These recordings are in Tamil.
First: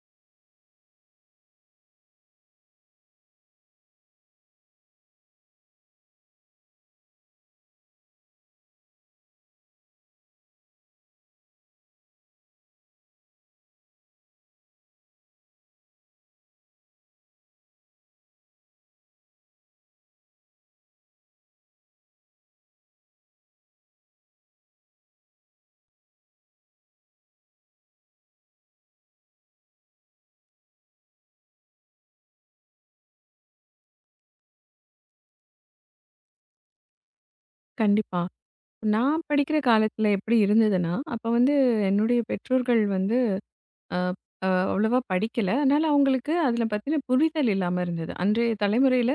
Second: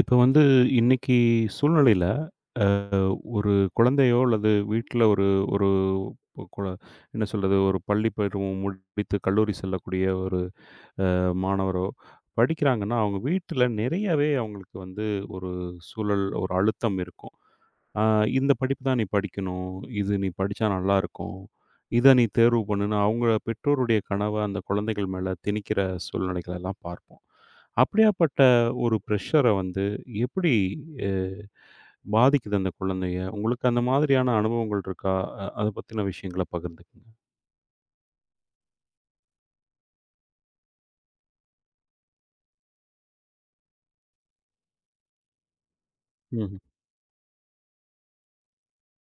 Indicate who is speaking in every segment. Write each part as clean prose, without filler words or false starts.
Speaker 1: இப்ப வந்து இன்னைக்கு சூழ்நிலையில ஒரு குழந்தையோ அல்லது வீட்ல ஒரு ஒரு பொ- குழ- என்ன சொல்றது ஒரு பள்ளி பருவம் முடித்து கல்லூரி செல்லக்கூடிய ஒரு மாணவரோ படிக்கிறாங்கன்னா அவங்க வீட்டில் நிறையவே அவங்களுக்கு வந்து ஒரு சூழல் ஒரு அழுத்தம் இருக்கும். இந்த படிப்பு தான் நீ படிக்கணும், இது நீ படித்தா நல்லா இருக்கும், இதை நீ தேர்வு பண்ணுன்னு அவங்க பெற்றோருடைய கனவை அந்த குழந்தைகள் மேலே திணிக்கிற சூழ்நிலைகள் எல்லாம் பார்ப்போம். அப்படியாப்பட்ட ஒரு ப்ரெஷர வந்து எப்படி அ பாதிக்குது அந்த குழந்தைய? உங்களுக்கு அந்த மாதிரியான அனுபவங்கள் இருக்கா? அத பத்தின விஷயங்கள பகிர்ந்துக்கங்க.
Speaker 2: கண்டிப்பா. நான் படிக்கிற காலத்துல எப்படி இருந்ததுன்னா, அப்ப வந்து என்னுடைய பெற்றோர்கள் வந்து அ அ அவ்வளவா படிக்கல. அதனால அவங்களுக்கு
Speaker 1: ம்ஹ்ம்.
Speaker 2: அதில பத்தின புரிதல் இல்லாம இருந்தது. அன்றைய தலைமுறையில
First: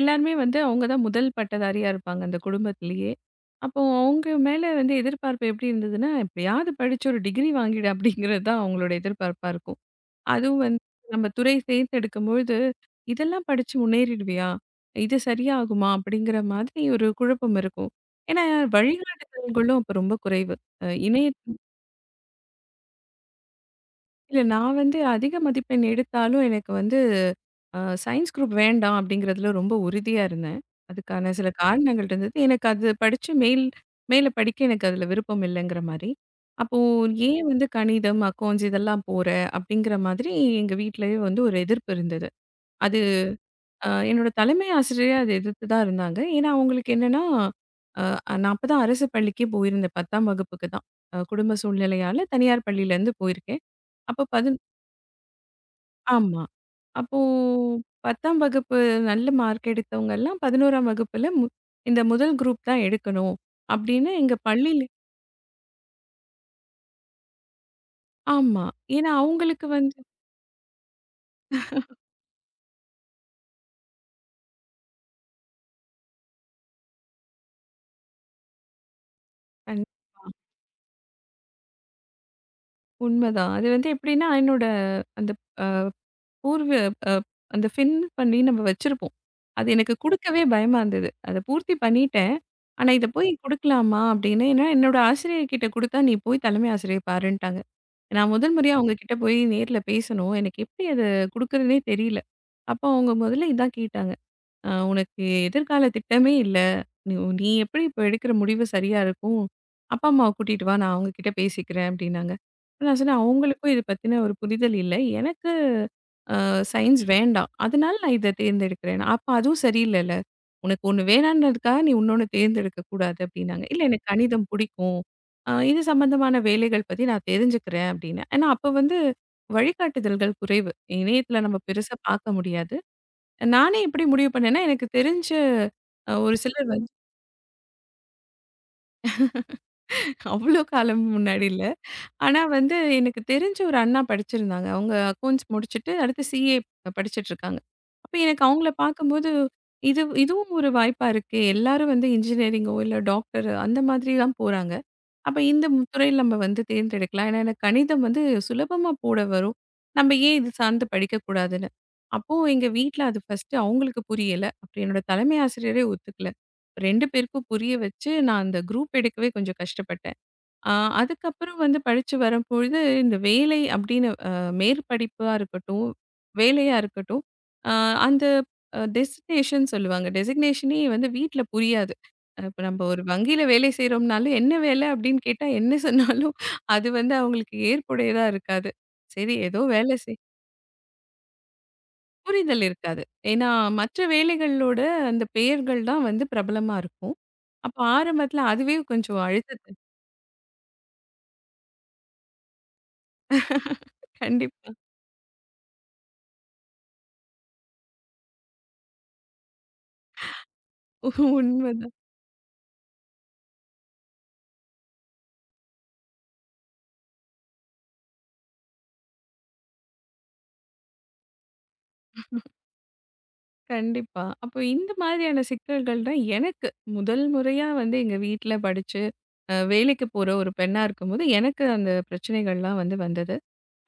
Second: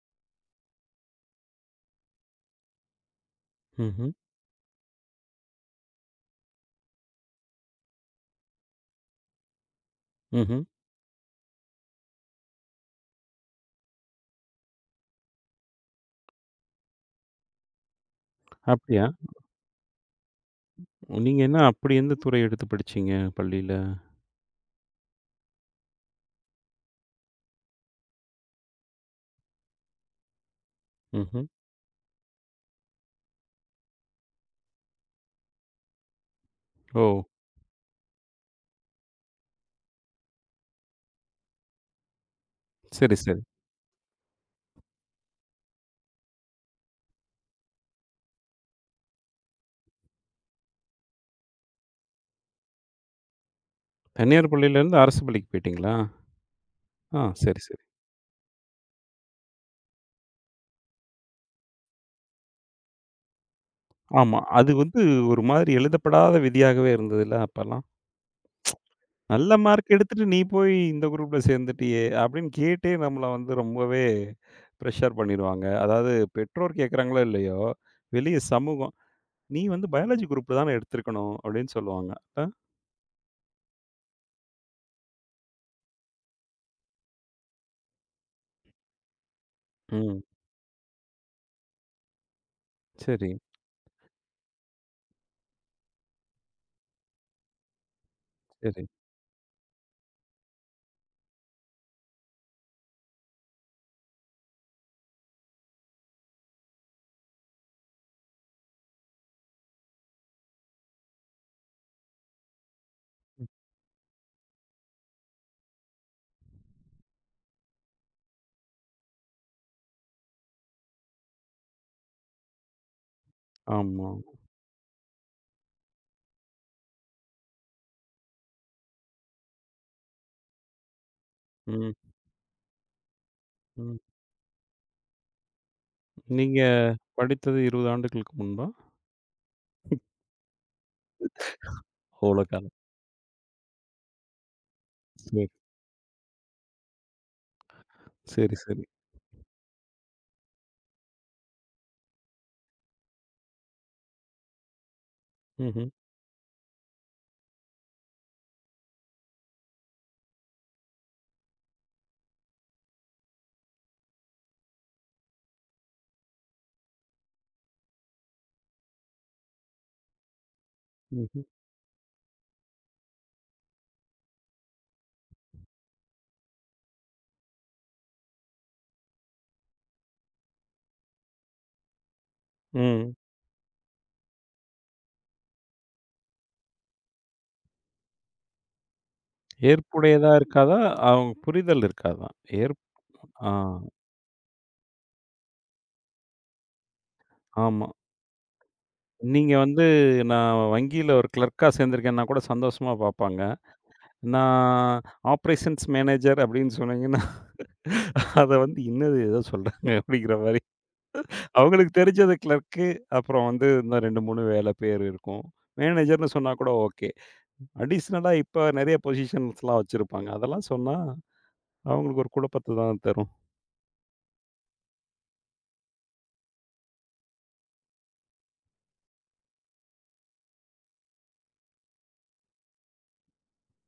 Speaker 2: எல்லாருமே வந்து அவங்க தான் முதல் பட்டதாரியா இருப்பாங்க அந்த குடும்பத்திலேயே. அப்போ
Speaker 1: ம்ஹ்ம்.
Speaker 2: அவங்க மேல வந்து எதிர்பார்ப்பு எப்படி இருந்ததுன்னா, "எப்படியாவது படிச்சு ஒரு டிகிரி வாங்கிடு" அப்படிங்கிறது தான் அவங்களோட எதிர்பார்ப்பா இருக்கும்.
Speaker 1: ம்ஹ்ம்.
Speaker 2: அதுவும் வந்து நம்ம துறை தேர்ந்தெடுக்கும்பொழுது, "இதெல்லாம் படிச்சு முன்னேறிடுவியா? இது சரியாகுமா?" அப்படிங்கிற மாதிரி ஒரு குழப்பம் இருக்கும். ஏன்னா
Speaker 1: அப்படியா?
Speaker 2: வழிகாட்டுதல்களும் அப்ப ரொம்ப குறைவு.
Speaker 1: நீங்க
Speaker 2: இணையத்தில
Speaker 1: என்ன அப்படி எந்த துறை எடுத்து படிச்சீங்க பள்ளியில?
Speaker 2: நான் வந்து அதிக மதிப்பெண் எடுத்தாலும் எனக்கு வந்து அ சயின்ஸ் குரூப் வேண்டாம் அப்படிங்கிறதுல ரொம்ப உறுதியா இருந்தேன். அதுக்கான
Speaker 1: ம்ஹ்ம்.
Speaker 2: சில காரணங்கள் இருந்தது. எனக்கு அது படிச்சு மேல படிக்க எனக்கு அதில விருப்பம் இல்லைங்கிற மாரி. அப்போ
Speaker 1: ஓ!
Speaker 2: "ஏன் வந்து கணிதம், அக்கவுண்ட்ஸ் இதெல்லாம் போற?" அப்படிங்கிற மாதிரி எங்க வீட்லயே வந்து ஒரு எதிர்ப்பு இருந்தது.
Speaker 1: சரி, சரி.
Speaker 2: என்னோட தலைமை ஆசிரியர் அத எதிர்த்து தான் இருந்தாங்க. ஏன்னா, அவங்களுக்கு என்னன்னா, அ நான் அப்பதான் அரசு பள்ளிக்கே போயிருந்தேன். 10ஆம் வகுப்புக்கு தான். குடும்ப சூழ்நிலையால தனியார் பள்ளியிலேருந்து போயிருக்கேன். அப்போ
Speaker 1: தனியார்
Speaker 2: பதின்
Speaker 1: பள்ளியிலேருந்து அரசு பள்ளிக்கு போயிட்டீங்களா?
Speaker 2: ஆமா. அப்போ
Speaker 1: ஆ, சரி, சரி.
Speaker 2: 10ஆம் வகுப்பு நல்ல மார்க் எடுத்தவங்க எல்லாம் 11ஆம் வகுப்புல இந்த முதல் குரூப் தான் எடுக்கணும் அப்படின்னு எங்க
Speaker 1: ஆமா. அது
Speaker 2: பள்ளியில
Speaker 1: வந்து ஒரு மாதிரி எழுதப்படாத விதியாகவே இருந்ததுல்ல அப்பலாம்?
Speaker 2: ஆமா. ஏன்னா
Speaker 1: நல்ல
Speaker 2: அவங்களுக்கு
Speaker 1: மார்க்
Speaker 2: வந்து
Speaker 1: எடுத்துட்டு நீ போய் இந்த குரூப்ல சேர்ந்துட்டியே அப்படின்னு கேட்டே நம்மள வந்து ரொம்பவே பிரஷர் பண்ணிருவாங்க. அதாவது பெற்றோர் கேட்கறாங்களோ இல்லையோ, வெளிய சமூகம், "நீ
Speaker 2: கண்
Speaker 1: வந்து பயாலஜி குரூப் தானே எடுத்திருக்கணும்" அப்படின்னு சொல்லுவாங்க. அ,
Speaker 2: உண்மதான். அது வந்து எப்படின்னா, என்னோட அந்த பூர்வ அ அந்த ஃபின் பண்ணி நம்ம வச்சிருப்போம். அது எனக்கு
Speaker 1: ம்.
Speaker 2: குடுக்கவே பயமா இருந்தது. அத பூர்த்தி பண்ணிட்டேன். ஆனா, இத போய்
Speaker 1: சரி,
Speaker 2: குடுக்கலாமா? அப்படின்னு ஏன்னா, என்னோட ஆசிரியர்கிட்ட குடுத்தா, நீ போய் தலைமை ஆசிரியர் பாருன்ட்டாங்க. நான் முதல் முறையா
Speaker 1: சரி.
Speaker 2: அவங்க கிட்ட போய் நேர்ல பேசணும். எனக்கு எப்படி அத குடுக்குறதுன்னே தெரியல. அப்போ அவங்க முதல்ல இதான் கேட்டாங்க. உனக்கு எதிர்கால திட்டமே இல்ல. நீ நீ எப்படி இப்போ எடுக்கிற முடிவு சரியா இருக்கும்? அப்பா, அம்மாவ கூட்டிட்டு வா. நான் அவங்க கிட்ட பேசிக்கிறேன் அப்படின்னாங்க. அப்ப நான் சொன்னேன், அவங்களுக்கும் இத பத்தின ஒரு புரிதல் இல்ல. எனக்கு அ சயின்ஸ் வேண்டாம். அதனால நான் இத தேர்ந்தெடுக்கிறேன். அப்ப அதுவும் சரியில்லல்ல. உனக்கு ஒண்ணு வேணான்றதுக்காக நீ இன்னொன்னு தேர்ந்தெடுக்க கூடாது அப்படின்னாங்க. இல்ல எனக்கு
Speaker 1: ஆமா.
Speaker 2: கணிதம் பிடிக்கும். இது சம்பந்தமான வேலைகள் பத்தி நான் தெரிஞ்சுக்கிறேன் அப்படின்னு. ஏன்னா அப்ப வந்து வழிகாட்டுதல்கள் குறைவு. இணையத்துல நம்ம
Speaker 1: ம்,
Speaker 2: பெருசா பார்க்க முடியாது. நானே
Speaker 1: ம்.
Speaker 2: எப்படி முடிவு பண்ணேன்னா, எனக்கு தெரிஞ்ச ஒரு
Speaker 1: நீங்க
Speaker 2: சிலர் வந்து
Speaker 1: படித்தது 20 ஆண்டுகளுக்கு முன்பா?
Speaker 2: அவ்ளோ காலம் முன்னாடி இல்ல. ஆனா
Speaker 1: அவ்ளோ காலம்.
Speaker 2: வந்து எனக்கு தெரிஞ்ச ஒரு அண்ணா படிச்சிருந்தாங்க. அவங்க
Speaker 1: சரி,
Speaker 2: அக்கவுண்ட்ஸ் முடிச்சுட்டு அடுத்து சிஏ படிச்சுட்டு இருக்காங்க. அப்ப எனக்கு
Speaker 1: சரி,
Speaker 2: அவங்கள
Speaker 1: சரி.
Speaker 2: பார்க்கும்போது, இது இதுவும் ஒரு வாய்ப்பா இருக்கே! எல்லாரும் வந்து இன்ஜினியரிங்கோ, இல்ல டாக்டர் அந்த மாதிரி தான் போறாங்க. அப்ப இந்த
Speaker 1: ம்ஹ்ம்,
Speaker 2: துறையில நம்ம வந்து தேர்ந்தெடுக்கலாம். ஏன்னா, எனக்கு கணிதம் வந்து சுலபமா போட வரும். நம்ம ஏன் இது சார்ந்து படிக்கக்கூடாதுன்னு. அப்போ எங்க வீட்ல அது ஃபர்ஸ்ட்டு அவங்களுக்கு புரியல. அப்புறம் என்னோட தலைமை ஆசிரியரே ஒத்துக்கல. 2 பேருக்கும் புரிய வச்சு, நான் அந்த குரூப் எடுக்கவே கொஞ்சம் கஷ்டப்பட்டேன். ஆ,
Speaker 1: ம்ஹ்ம்.
Speaker 2: அதுக்கப்புறம் வந்து படிச்சு வரும்பொழுது, இந்த வேலை அப்படின்னு மேற்படிப்பா இருக்கட்டும், வேலையா இருக்கட்டும், அ அந்த அ டெசிக்னேஷன் சொல்லுவாங்க. டெசிக்னேஷனே வந்து வீட்ல புரியாது. இப்ப நம்ம ஒரு
Speaker 1: ம்.
Speaker 2: வங்கியில வேலை செய்றோம்னாலே, "என்ன வேலை?" அப்படின்னு கேட்டா, என்ன சொன்னாலும் அது வந்து அவங்களுக்கு ஏற்புடையதா இருக்காது. சரி ஏதோ வேலை செய்
Speaker 1: ஏற்புடையதா இருக்காதா? அவங்க புரிதல் இருக்காதா?
Speaker 2: புரிதல்
Speaker 1: ஏற்பு
Speaker 2: இருக்காது. ஏன்னா
Speaker 1: ஆ,
Speaker 2: மற்ற வேலைகளோட அந்த பெயர்கள் தான் வந்து பிரபலமா இருக்கும். அப்ப
Speaker 1: ஆமா.
Speaker 2: ஆரம்பத்துல அதுவே கொஞ்சம்
Speaker 1: நீங்க
Speaker 2: அழுத்தத்த
Speaker 1: வந்து நான் வங்கியில ஒரு கிளர்க்கா சேர்ந்திருக்கேன்னா கூட சந்தோஷமா பார்ப்பாங்க. நான்
Speaker 2: கண்டிப்பா.
Speaker 1: ஆப்பரேஷன்ஸ் மேனேஜர் அப்படின்னு சொன்னீங்கன்னா, அத வந்து "என்னது ஏதோ சொல்றாங்க" அப்படிங்கிற மாரி. அவங்களுக்கு
Speaker 2: உண்மதான்.
Speaker 1: தெரிஞ்சது கிளர்க்கு, அப்புறம் வந்து இன்னும் 2, 3 வேலை பேர் இருக்கும். மேனேஜர்ன்னு சொன்னா கூட ஓகே. அடிஷ்னலா இப்ப நெறைய பொசிஷன்ஸ்லாம் வச்சிருப்பாங்க. அதெல்லாம் சொன்னா அவங்களுக்கு ஒரு குழப்பத்த தான் தரும்.
Speaker 2: கண்டிப்பா. அப்போ இந்த மாதிரியான சிக்கல்கள் தான் எனக்கு முதல் முறையா வந்து எங்க வீட்ல படிச்சு, வேலைக்கு போற ஒரு பெண்ணா இருக்கும்போது, எனக்கு அந்த பிரச்சனைகள்லாம் வந்து வந்தது.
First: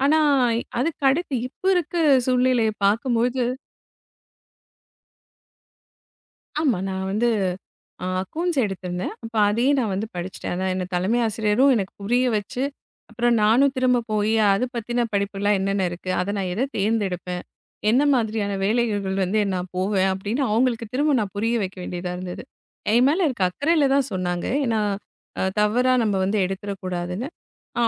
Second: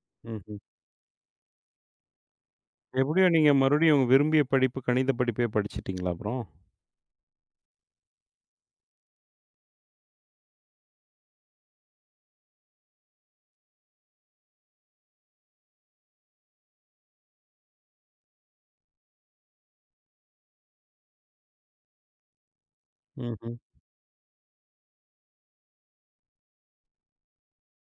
Speaker 2: ஆனா,
Speaker 1: ம்ஹ்ம்.
Speaker 2: அதுக்கு அடுத்து இப்ப இருக்க சூழ்நிலைய
Speaker 1: எப்படியோ
Speaker 2: பார்க்கும்போது
Speaker 1: நீங்க மறுபடியும் உங்க விரும்பிய படிப்பு கணித படிப்பே படிச்சுட்டீங்களா அப்புறம்?
Speaker 2: ஆமா நான் வந்து அக்கவுண்ட்ஸ் எடுத்திருந்தேன். அப்ப அதையே நான் வந்து படிச்சுட்டேன். அதான் என்ன தலைமை ஆசிரியரும் எனக்கு புரிய வச்சு, அப்புறம் நானும் திரும்ப போயி அது பத்தின படிப்புலாம் என்னென்ன இருக்கு? அத நான் எத தேர்ந்தெடுப்பேன்? என்ன மாதிரியான வேலைகள் வந்து நான் போவேன்? அப்படின்னு அவங்களுக்கு திரும்ப நான் புரிய வைக்க வேண்டியதா இருந்தது. என் மேல இருக்க
Speaker 1: ம்ஹ்ம்.
Speaker 2: அக்கறையில தான் சொன்னாங்க. ஏன்னா, தவறா நம்ம வந்து எடுத்துறக்கூடாதுன்னு.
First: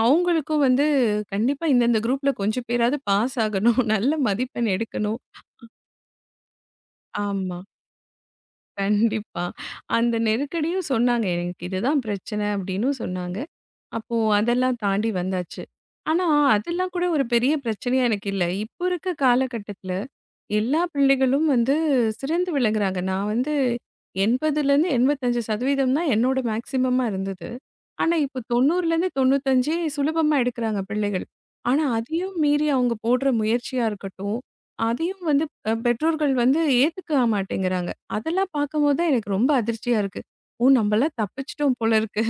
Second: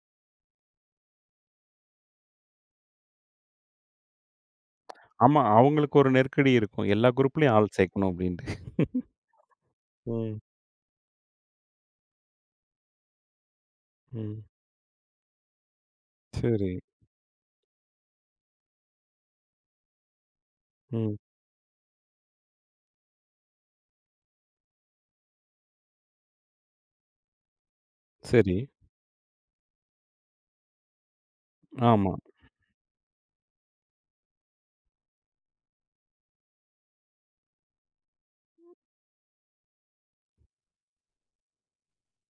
Speaker 2: அவங்களுக்கும் வந்து கண்டிப்பா இந்தந்த குரூப்ல கொஞ்சம் பேராவது பாஸ் ஆகணும். நல்ல மதிப்பெண் எடுக்கணும்.
Speaker 1: ஆமா. அவங்களுக்கு ஒரு நெருக்கடி இருக்கும், எல்லா குரூப்லயும்
Speaker 2: ஆமா.
Speaker 1: ஆள் சேர்க்கணும் அப்டின்ட்டு.
Speaker 2: கண்டிப்பா. அந்த
Speaker 1: ம்,
Speaker 2: நெருக்கடியும் சொன்னாங்க. எனக்கு இதுதான் பிரச்சனை அப்டின்னும் சொன்னாங்க. அப்போ
Speaker 1: ம்.
Speaker 2: அதெல்லாம் தாண்டி வந்தாச்சு. ஆனா,
Speaker 1: சரி,
Speaker 2: அதெல்லாம் கூட ஒரு பெரிய பிரச்சனையா எனக்கு இல்ல. இப்போ இருக்க காலகட்டத்தில எல்லா
Speaker 1: ம்.
Speaker 2: பிள்ளைகளும் வந்து சிறந்து விளங்குறாங்க. நான் வந்து 80லேருந்து 85% தான் என்னோட மேக்ஸிமமா இருந்தது. ஆனா, இப்போ
Speaker 1: சரி.
Speaker 2: 90லேருந்து 95 சுலபமா எடுக்குறாங்க பிள்ளைகள். ஆனா,
Speaker 1: ஆமா.
Speaker 2: அதையும் மீறி அவங்க போடுற முயற்சியா இருக்கட்டும், அதையும் வந்து பெற்றோர்கள் வந்து ஏத்துக்க மாட்டேங்கிறாங்க. அதெல்லாம் பார்க்கும்போது தான் எனக்கு ரொம்ப அதிர்ச்சியா இருக்கு. ஓ! நம்மலாம் தப்பிச்சுட்டோம் போல இருக்கு.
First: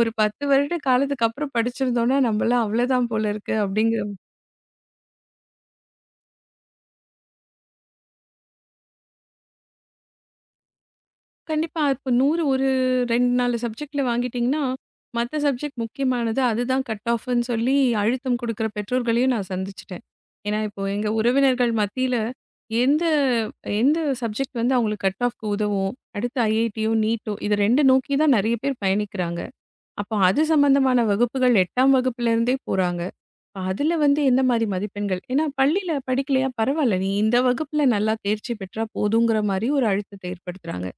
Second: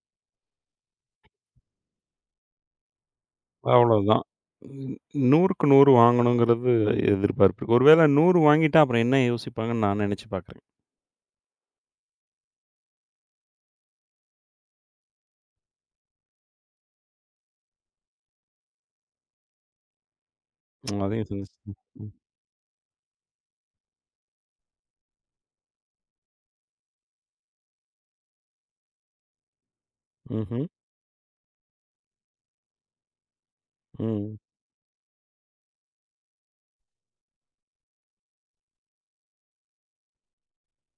Speaker 2: ஒரு 10 வருட காலத்துக்கு அப்புறம் படிச்சிருந்தோம்னா, நம்மலாம் அவ்வளோதான் போல இருக்கு. அப்படிங்கிற
Speaker 1: அவ்வளோதான். ன் 100க்கு 100 வாங்கணுங்கிறது எதிர்பார்ப்பு இருக்கு. ஒருவேள 100 வாங்கிட்டா அப்புறம் என்ன யோசிப்பாங்கன்னு நான் நெனச்சு பார்க்குறேன்.
Speaker 2: கண்டிப்பா. இப்ப 100 ஒரு 2, 4 சப்ஜெக்ட்ல வாங்கிட்டீங்கன்னா, மத்த சப்ஜெக்ட் முக்கியமானது. அதுதான் கட் ஆஃப்ன்னு சொல்லி அழுத்தம் குடுக்குற பெற்றோர்களையும் நான் சந்திச்சுட்டேன். ஏன்னா, இப்போ எங்க
Speaker 1: அதையும்
Speaker 2: உறவினர்கள்
Speaker 1: சிந்திச்சு ம்.
Speaker 2: மத்தியில எந்த எந்த சப்ஜெக்ட் வந்து அவங்களுக்கு கட் ஆஃப்க்கு உதவும்? அடுத்து ஐஐடியோ, நீட்டோ இது 2 நோக்கி தான் நெறைய பேர் பயணிக்கிறாங்க. அப்போ அது
Speaker 1: ம்ஹ்ம்.
Speaker 2: சம்பந்தமான வகுப்புகள் 8ஆம் வகுப்புல இருந்தே போறாங்க. அப்ப அதுல வந்து
Speaker 1: ம்.
Speaker 2: எந்த மாரி மதிப்பெண்கள்? ஏன்னா பள்ளியில படிக்கலையா பரவால்ல. நீ இந்த வகுப்புல நல்லா தேர்ச்சி பெற்றா போதுங்கிற மாரி ஒரு அழுத்தத்தை ஏற்படுத்துறாங்க.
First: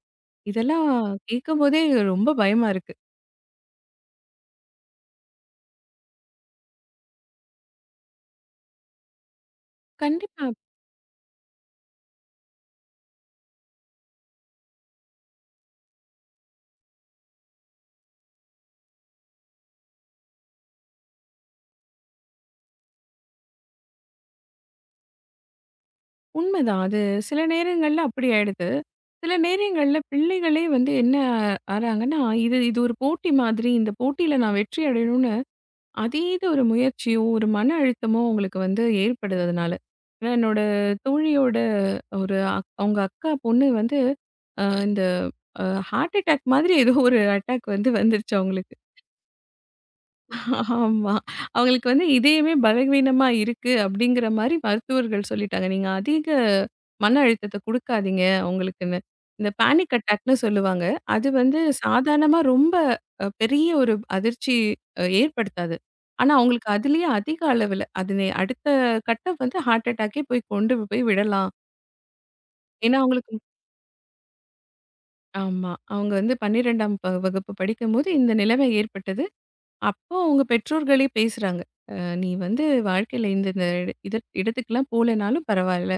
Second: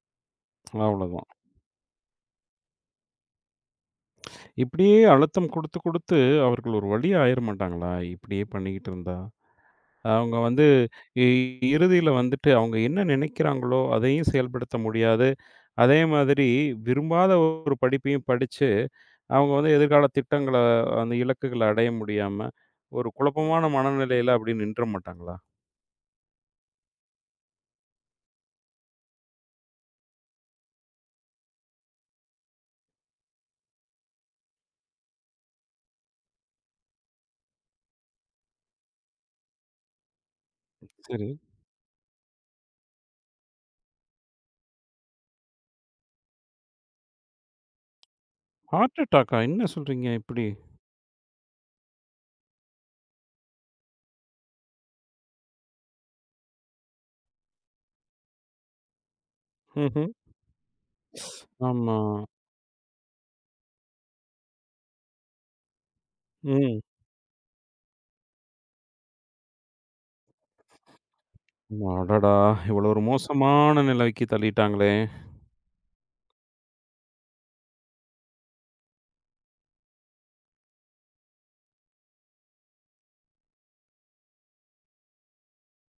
Speaker 2: இதெல்லாம்
Speaker 1: அவ்வளோதான்.
Speaker 2: கேட்கும்போதே ரொம்ப பயமா இருக்கு.
Speaker 1: இப்படியே அழுத்தம் குடுத்து, குடுத்து அவர்கள் ஒரு வழி ஆயிற மாட்டாங்களா, இப்படியே பண்ணிக்கிட்டு இருந்தா? அவங்க
Speaker 2: கண்டிப்பா.
Speaker 1: வந்து இ இறுதியில வந்துட்டு அவங்க என்ன நினைக்கிறாங்களோ, அதையும் செயல்படுத்த முடியாத அதே மாதிரி விரும்பாத ஒரு படிப்பையும் படிச்சு, அவங்க வந்து எதிர்கால திட்டங்கள, அந்த இலக்குகள அடைய முடியாம, ஒரு குழப்பமான மனநிலையில அப்படி நின்ற மாட்டாங்களா?
Speaker 2: உண்மதான். அது சில நேரங்கள்ல அப்படி ஆயிடுது. சில நேரங்கள்ல பிள்ளைகளே வந்து என்ன ஆறாங்கன்னா, இது இது ஒரு போட்டி மாதிரி. இந்த போட்டியில நான் வெற்றி அடையணும்னு அதீத ஒரு முயற்சியோ, ஒரு மன அழுத்தமோ அவங்களுக்கு வந்து ஏற்படுது அதனால. ஏன்னா என்னோட
Speaker 1: சரி.
Speaker 2: தோழியோட ஒரு அவங்க அக்கா பொண்ணு வந்து அ இந்த அ ஹார்ட் அட்டாக் மாதிரி ஏதோ ஒரு அட்டாக் வந்து வந்துருச்சு அவங்களுக்கு.
Speaker 1: ஹார்ட் அட்டாக்கா? என்ன சொல்றீங்க இப்படி?
Speaker 2: ஆமா. அவங்களுக்கு வந்து இதயமே பலவீனமா இருக்கு அப்படிங்கிற மாரி மருத்துவர்கள் சொல்லிட்டாங்க. நீங்க அதிக மன அழுத்தத்த குடுக்காதீங்க அவங்களுக்குன்னு. இந்த பேனிக்
Speaker 1: ம்ஹ்ம்.
Speaker 2: அட்டாக்ன்னு சொல்லுவாங்க. அது வந்து
Speaker 1: ஆமா.
Speaker 2: சாதாரணமா ரொம்ப பெரிய ஒரு அதிர்ச்சி ஏற்படுத்தாது. ஆனா அவங்களுக்கு
Speaker 1: ம்.
Speaker 2: அதிலேயே அதிக அளவுல அது அடுத்த கட்டம் வந்து ஹார்ட் அட்டாக்கே போய் கொண்டு போய் விடலாம்.
Speaker 1: அடடா! இவ்வளோ
Speaker 2: ஏன்னா
Speaker 1: ஒரு
Speaker 2: அவங்களுக்கு
Speaker 1: மோசமான நிலைக்கு தள்ளிட்டாங்களே!
Speaker 2: ஆமா. அவங்க வந்து 12ஆம் வகுப்பு படிக்கும்போது இந்த நிலைமை ஏற்பட்டது. அப்போ உங்க பெற்றோர்களே பேசுறாங்க. அ நீ வந்து வாழ்க்கையில இந்த இந்த இட- இத இடத்துக்குலாம் போலனாலும் பரவாயில்ல.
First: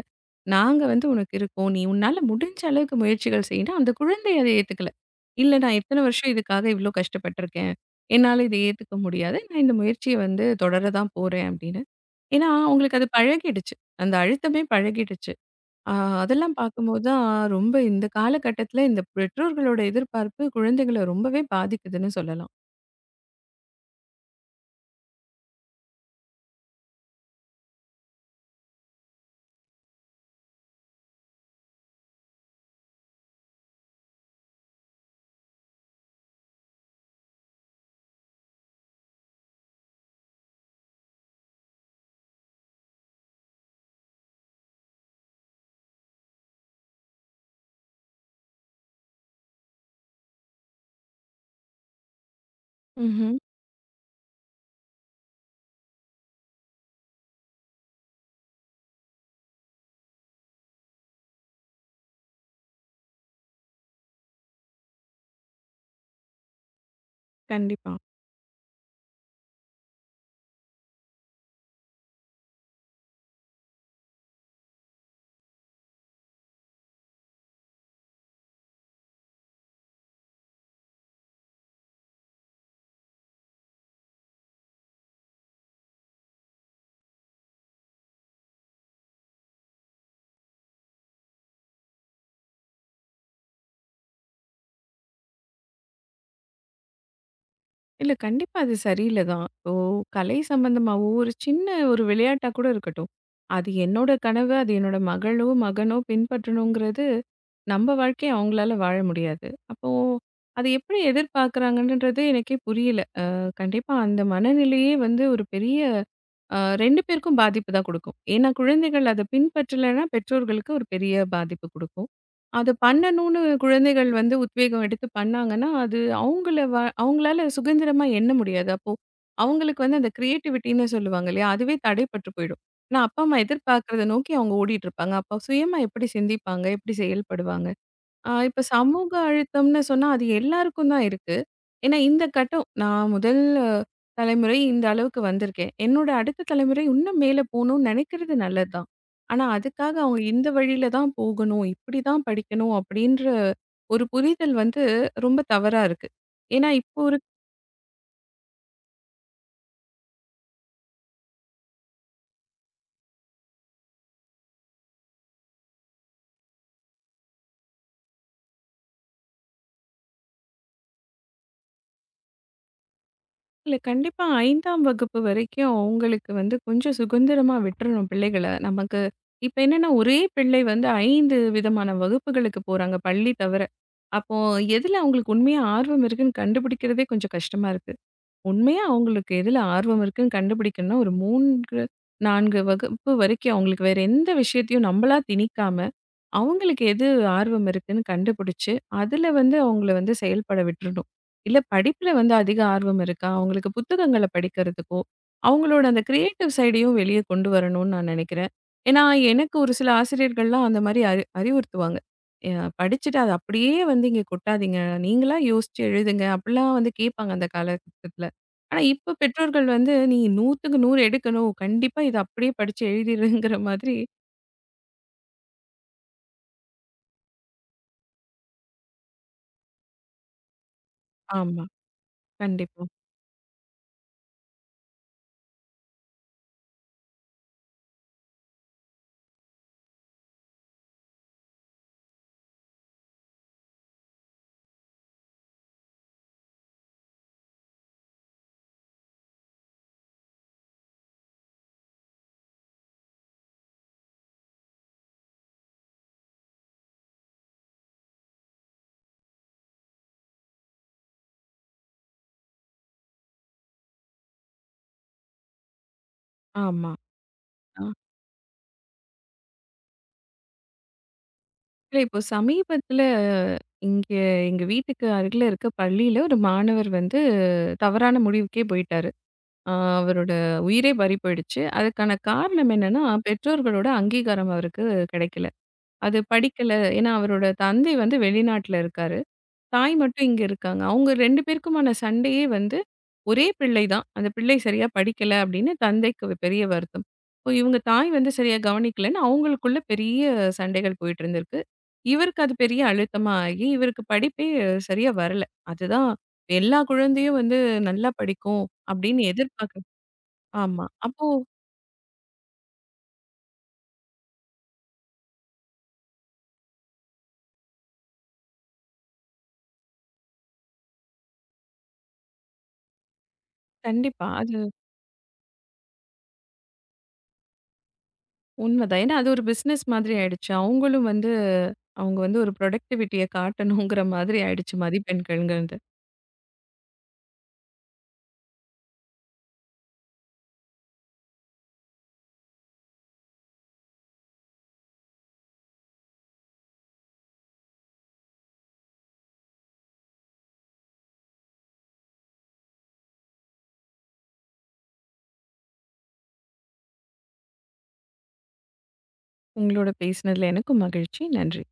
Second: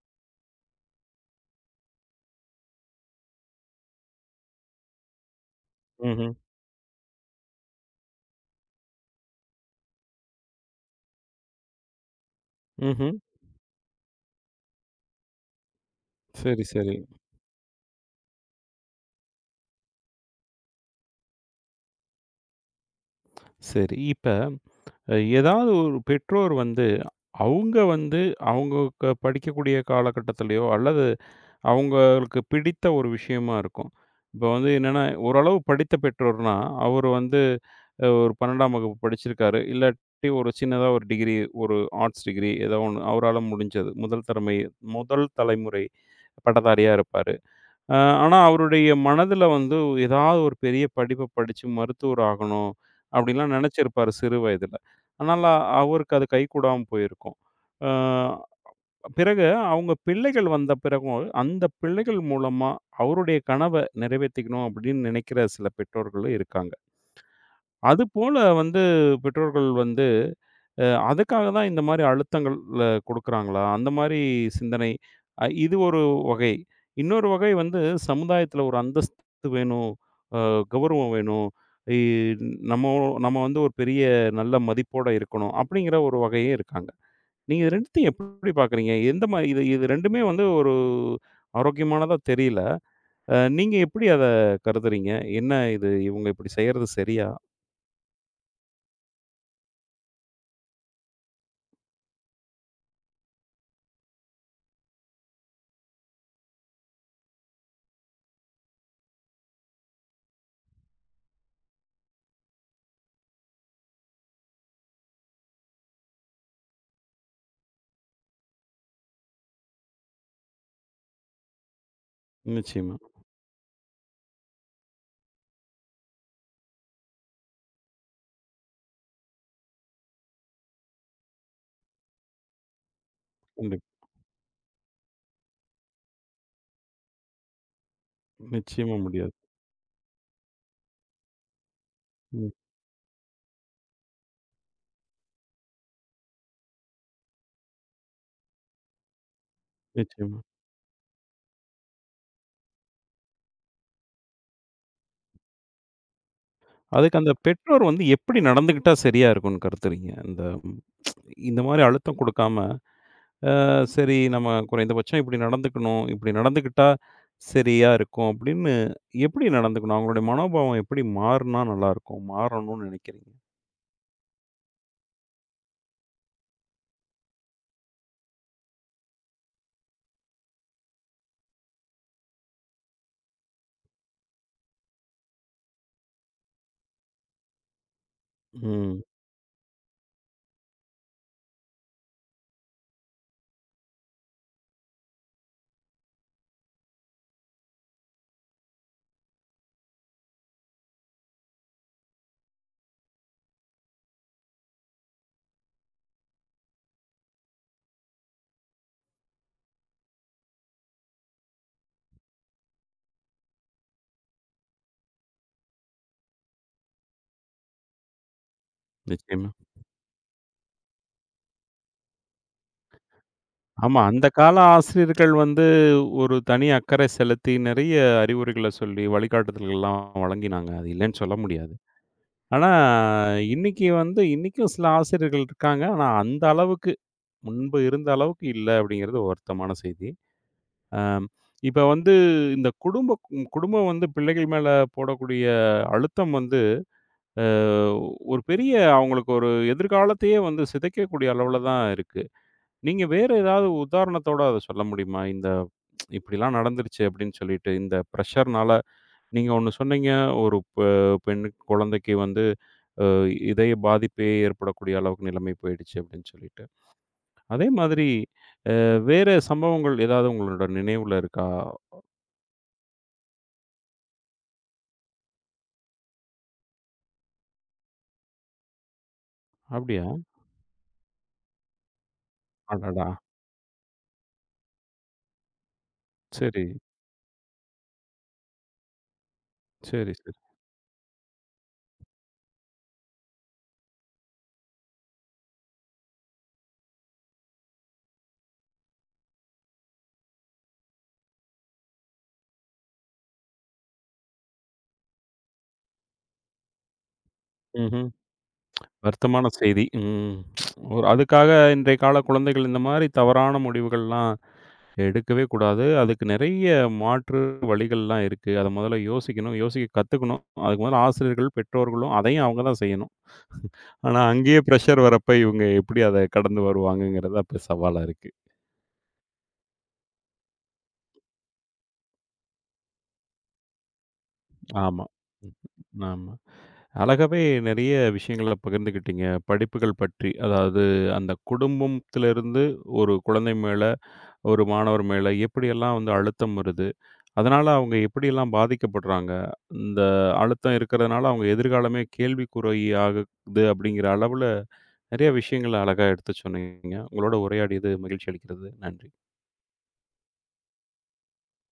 Speaker 2: நாங்க வந்து உனக்கு இருக்கோம். நீ உன்னால முடிஞ்ச அளவுக்கு முயற்சிகள் செய்யினா, அந்த குழந்தை அதை ஏத்துக்கல. இல்ல நான் இத்தன வருஷம்
Speaker 1: ம்ஹ்ம்.
Speaker 2: இதுக்காக இவ்ளோ கஷ்டப்பட்டுருக்கேன். என்னால இத ஏத்துக்க முடியாது. நான் இந்த முயற்சிய வந்து தொடர தான் போறேன் அப்படின்னு. ஏன்னா, அவங்களுக்கு அது
Speaker 1: ம்ஹ்ம்.
Speaker 2: பழகிடுச்சு. அந்த அழுத்தமே பழகிடுச்சு. அ அதெல்லாம்
Speaker 1: சரி, சரி.
Speaker 2: பார்க்கும்போது தான் ரொம்ப இந்த காலகட்டத்தில இந்த பெற்றோர்களோட எதிர்பார்ப்பு குழந்தைகள ரொம்பவே பாதிக்குதுன்னு சொல்லலாம்.
Speaker 1: சரி. இப்ப ஏதாவது ஒரு பெற்றோர் வந்து, அவங்க வந்து அவங்க படிக்கக்கூடிய காலகட்டத்திலயோ அல்லது அவங்களுக்கு பிடித்த ஒரு விஷயமா இருக்கும். இப்போ வந்து என்னன்னா, ஓரளவு படித்த பெற்றோர்னா, அவரு வந்து ஒரு 12ஆம் வகுப்பு படிச்சிருக்காரு. இல்லாட்டி ஒரு சின்னதா ஒரு டிகிரி, ஒரு ஆர்ட்ஸ் டிகிரி ஏதோ ஒண்ணு அவரால முடிஞ்சது. முதல் தலைமுறை பட்டதாரியா இருப்பாரு. அ ஆனா அவருடைய மனதுல வந்து ஏதாவது ஒரு பெரிய படிப்ப படிச்சு மருத்துவர் ஆகணும்
Speaker 2: ம்ஹ்ம்.
Speaker 1: அப்படின்லாம் நெனச்சிருப்பாரு சிறு வயதுல. ஆனால அவருக்கு அது கைகூடாம போயிருக்கும். அ பிறகு அவங்க பிள்ளைகள் வந்த பிறகும், அந்த பிள்ளைகள் மூலமா அவருடைய கனவ நிறைவேத்திக்கணும் அப்படின்னு நினைக்கிற சில பெற்றோர்களும் இருக்காங்க.
Speaker 2: கண்டிப்பா.
Speaker 1: அதுபோல வந்து பெற்றோர்கள் வந்து அ அதுக்காக தான் இந்த மாரி அழுத்தங்கள் குடுக்குறாங்களா? அந்த மாரி சிந்தனை, இது ஒரு வகை. இன்னொரு வகை வந்து சமுதாயத்தில ஒரு அந்தஸ்து வேணும், அ கௌரவம் வேணும். இ நம்மோ நம்ம வந்து ஒரு பெரிய நல்ல மதிப்போட இருக்கணும் அப்படிங்கிற ஒரு வகையும் இருக்காங்க. நீங்க இது 2த்தையும் எப்படி பார்க்குறீங்க? எந்த மாரி இது இது 2மே வந்து ஒரு ஆரோக்கியமானதா தெரியல. நீங்க எப்படி அத கருதுறீங்க? என்ன இது இவங்க இப்படி செய்றது சரியா?
Speaker 2: இல்ல கண்டிப்பா அது சரியில்ல தான். இப்போ கலை சம்பந்தமாவோ ஒரு சின்ன ஒரு விளையாட்டா கூட இருக்கட்டும். அது என்னோட கனவு, அது என்னோட மகளோ, மகனோ பின்பற்றணுங்கிறது நம்ம வாழ்க்கைய அவங்களால வாழ முடியாது. அப்போ அது எப்படி எதிர்பார்க்குறாங்கன்றது எனக்கே புரியல. கண்டிப்பா அந்த மனநிலையே வந்து ஒரு பெரிய 2 பேருக்கும் பாதிப்பு தான் குடுக்கும். ஏன்னா குழந்தைகள் அத பின்பற்றலைன்னா, பெற்றோர்களுக்கு ஒரு பெரிய பாதிப்பு குடுக்கும். அது
Speaker 1: நிச்சயமா.
Speaker 2: பண்ணணும்னு குழந்தைகள் வந்து உத்வேகம் எடுத்து பண்ணாங்கன்னா, அது அவங்கள அவங்களால சுதந்திரமா எண்ண முடியாது. அப்போ அவங்களுக்கு வந்து அந்த கிரியேட்டிவிட்டின்னு சொல்லுவாங்க இல்லையா? அதுவே தடைப்பட்டு போயிடும். ஏன்னா அப்பா, அம்மா
Speaker 1: கண்டிப்
Speaker 2: எதிர்பார்க்கறத நோக்கி அவங்க ஓடிட்டு இருப்பாங்க. அப்போ சுயமா எப்படி சிந்திப்பாங்க? எப்படி செயல்படுவாங்க? ஆ இப்ப
Speaker 1: நிச்சயமா
Speaker 2: சமூக
Speaker 1: முடியாது.
Speaker 2: அழுத்தம்னு சொன்னா, அது எல்லாருக்கும் தான் இருக்கு. ஏன்னா, இந்த
Speaker 1: ம்.
Speaker 2: கட்டம் நான் முதல் தலைமுறை இந்த அளவுக்கு வந்திருக்கேன். என்னோட அடுத்த தலைமுறை இன்னும் மேல போணும்னு நினைக்கிறது நல்லதுதான். ஆனா, அதுக்காக அவங்க
Speaker 1: நிச்சயமா.
Speaker 2: இந்த வழியில தான் போகணும், இப்படி தான் படிக்கணும் அப்படின்ற ஒரு புரிதல் வந்து ரொம்ப தவறா இருக்கு. ஏன்னா, இப்போ
Speaker 1: அதுக்கு அந்த பெற்றோர் வந்து எப்படி நடந்துக்கிட்டா சரியா இருக்கும்னு கருதுறீங்க? இந்த ம், இந்த மாரி அழுத்தம் குடுக்காம, சரி நம்ம குறைந்தபட்சம் இப்படி நடந்துக்கணும். இப்படி நடந்துக்கிட்டா சரியா இருக்கும் அப்படின்னு எப்படி நடந்துக்கணும்? அவங்களுடைய மனோபாவம் எப்படி மாறுனா நல்லாருக்கும்? மாறணும்னு நினைக்கிறீங்க?
Speaker 2: இல்ல கண்டிப்பா 5ஆம் வகுப்பு வரைக்கும் அவங்களுக்கு வந்து கொஞ்சம் சுதந்திரமா விட்டுறணும் பிள்ளைகள. நமக்கு இப்ப என்னன்னா, ஒரே பிள்ளை வந்து 5 விதமான வகுப்புகளுக்கு போறாங்க, பள்ளி தவிர. அப்போ எதுல அவங்களுக்கு உண்மையா ஆர்வம் இருக்குன்னு கண்டுபிடிக்கிறதே கொஞ்சம் கஷ்டமா இருக்கு. உண்மையா
Speaker 1: ம்.
Speaker 2: அவங்களுக்கு எதுல ஆர்வம் இருக்குன்னு கண்டுபிடிக்கணும்னா, ஒரு 3, 4 வகுப்பு வரைக்கும் அவங்களுக்கு வேற எந்த விஷயத்தையும் நம்மளா திணிக்காம, அவங்களுக்கு எது ஆர்வம் இருக்குன்னு கண்டுபிடிச்சு, அதுல வந்து அவங்கள வந்து செயல்பட விட்டுறணும். இல்ல படிப்புல வந்து அதிக ஆர்வம் இருக்கா? அவங்களுக்கு புத்தகங்கள படிக்கிறதுக்கோ, அவங்களோட அந்த கிரியேட்டிவ் சைடையும் வெளிய கொண்டு வரணும்னு நான் நினைக்கிறேன். ஏன்னா, எனக்கு ஒரு சில ஆசிரியர்கள்லாம் அந்த மாரி அறிவுறுத்துவாங்க. படிச்சுட்டு அத அப்படியே வந்து இங்க கொட்டாதீங்க. நீங்களா யோசிச்சு எழுதுங்க." அப்படிலாம் வந்து கேட்பாங்க அந்த காலகட்டத்தில. ஆனா, இப்ப
Speaker 1: நிச்சயமா.
Speaker 2: பெற்றோர்கள் வந்து, "நீ 100க்கு 100 எடுக்கணும். கண்டிப்பா இத அப்படியே படிச்சு எழுதிருங்கிற" மாதிரி
Speaker 1: ஆமா, அந்த கால ஆசிரியர்கள் வந்து ஒரு தனி அக்கறை செலுத்தி நிறைய அறிவுரைகள சொல்லி, வழிகாட்டுதல்கள்லாம் வழங்கினாங்க. அது இல்லன்னு சொல்ல
Speaker 2: ஆமா.
Speaker 1: முடியாது. ஆனா,
Speaker 2: கண்டிப்பா.
Speaker 1: இன்னைக்கு வந்து இன்னைக்கும் சில ஆசிரியர்கள் இருக்காங்க. ஆனா, அந்த அளவுக்கு முன்பு இருந்த அளவுக்கு இல்ல அப்படிங்கிறது வருத்தமான செய்தி. அம் இப்ப வந்து இந்த குடும்பம் வந்து பிள்ளைகள் மேல போடக்கூடிய அழுத்தம் வந்து, அ ஒரு பெரிய அவங்களுக்கு ஒரு எதிர்காலத்தையே வந்து சிதைக்கக்கூடிய அளவுல தான் இருக்கு. நீங்க வேறு ஏதாவது உதாரணத்தோட அத சொல்ல முடியுமா? இந்த இப்படிலாம் நடந்துருச்சு அப்படின்னு சொல்லிட்டு, இந்த பிரஷர்னால நீங்க ஒண்ணு சொன்னீங்க, ஒரு பெண்ணு குழந்தைக்கு வந்து அ இதய பாதிப்பே ஏற்படக்கூடிய அளவுக்கு நிலைமை போயிடுச்சு அப்படின்னு சொல்லிட்டு.
Speaker 2: ஆமா.
Speaker 1: அதே
Speaker 2: அ
Speaker 1: மாதிரி வேற சம்பவங்கள் ஏதாவது உங்களோட நினைவுல இருக்கா?
Speaker 2: இல்ல இப்போ சமீபத்தில இங்க எங்க வீட்டுக்கு அருகில இருக்க பள்ளியில ஒரு மாணவர் வந்து தவறான முடிவுக்கே போயிட்டாரு. அ
Speaker 1: அப்படியா?
Speaker 2: அவரோட உயிரே பறி போயிடுச்சு. அதுக்கான காரணம் என்னன்னா,
Speaker 1: அடடா!
Speaker 2: பெற்றோர்களோட அங்கீகாரம் அவருக்கு கிடைக்கல. அது
Speaker 1: சரி,
Speaker 2: படிக்கல ஏன்னா அவரோட தந்தை வந்து வெளிநாட்ல இருக்காரு. தாய்
Speaker 1: சரி,
Speaker 2: மட்டும்
Speaker 1: சரி.
Speaker 2: இங்க இருக்காங்க. அவங்க 2 பேருக்குமான சண்டையே வந்து ஒரே பிள்ளை தான். அந்த பிள்ளை சரியா படிக்கல அப்படின்னு தந்தைக்கு பெரிய வருத்தம். இப்போ இவங்க தாய் வந்து சரியா கவனிக்கலன்னு அவங்களுக்குள்ள பெரிய சண்டைகள் போயிட்டு இருந்திருக்கு. இவருக்கு அது பெரிய அழுத்தமா ஆகி, இவருக்கு படிப்பே சரியா வரல. அதுதான் எல்லா குழந்தையும் வந்து
Speaker 1: ம்ஹ்ம்.
Speaker 2: நல்லா படிக்கும் அப்படின்னு
Speaker 1: வருத்தமான செய்தி.
Speaker 2: எதிர்பார்க்க
Speaker 1: ம்.
Speaker 2: ஆமா.
Speaker 1: ஒரு
Speaker 2: அப்போ
Speaker 1: அதுக்காக இன்றைய கால குழந்தைகள் இந்த மாரி தவறான முடிவுகள்லாம் எடுக்கவே கூடாது. அதுக்கு நெறைய மாற்று வழிகள்லாம் இருக்கு. அத முதல்ல யோசிக்கணும். யோசிக்க கத்துக்கணும். அதுக்கு முதல்ல ஆசிரியர்கள், பெற்றோர்களும் அதையும் அவங்க தான் செய்யணும். ஆனா
Speaker 2: கண்டிப்பா. அது
Speaker 1: அங்கேயே பிரஷர் வரப்ப இவங்க எப்படி அத கடந்து வருவாங்கங்கிறது அப்ப சவாலா இருக்கு.
Speaker 2: உண்மைதான். ஏன்னா அது ஒரு பிசினஸ் மாதிரி ஆயிடுச்சு. அவங்களும் வந்து அவங்க வந்து ஒரு புரொடக்டிவிட்டிய காட்டணுங்கிற மாதிரி ஆயிடுச்சு
Speaker 1: ஆமா,
Speaker 2: மதிப்பெண்கள்ங்கிறது.
Speaker 1: ஆமா. அழகாவே நெறைய விஷயங்கள பகிர்ந்துக்கிட்டீங்க. படிப்புகள் பற்றி, அதாவது அந்த குடும்பத்திலிருந்து ஒரு குழந்தை மேல, ஒரு மாணவர் மேல எப்படியெல்லாம் வந்து அழுத்தம் வருது? அதனால அவங்க எப்படியெல்லாம் பாதிக்கப்படுறாங்க? இந்த அழுத்தம் இருக்கிறதுனால அவங்க எதிர்காலமே கேள்விக்குறியாகுது அப்படிங்கிற அளவுல, நெறைய விஷயங்கள அழகா எடுத்து சொன்னீங்க. உங்களோட உரையாடியது மகிழ்ச்சி அளிக்கிறது. நன்றி.
Speaker 2: உங்களோட பேசினதுல எனக்கும் மகிழ்ச்சி. நன்றி.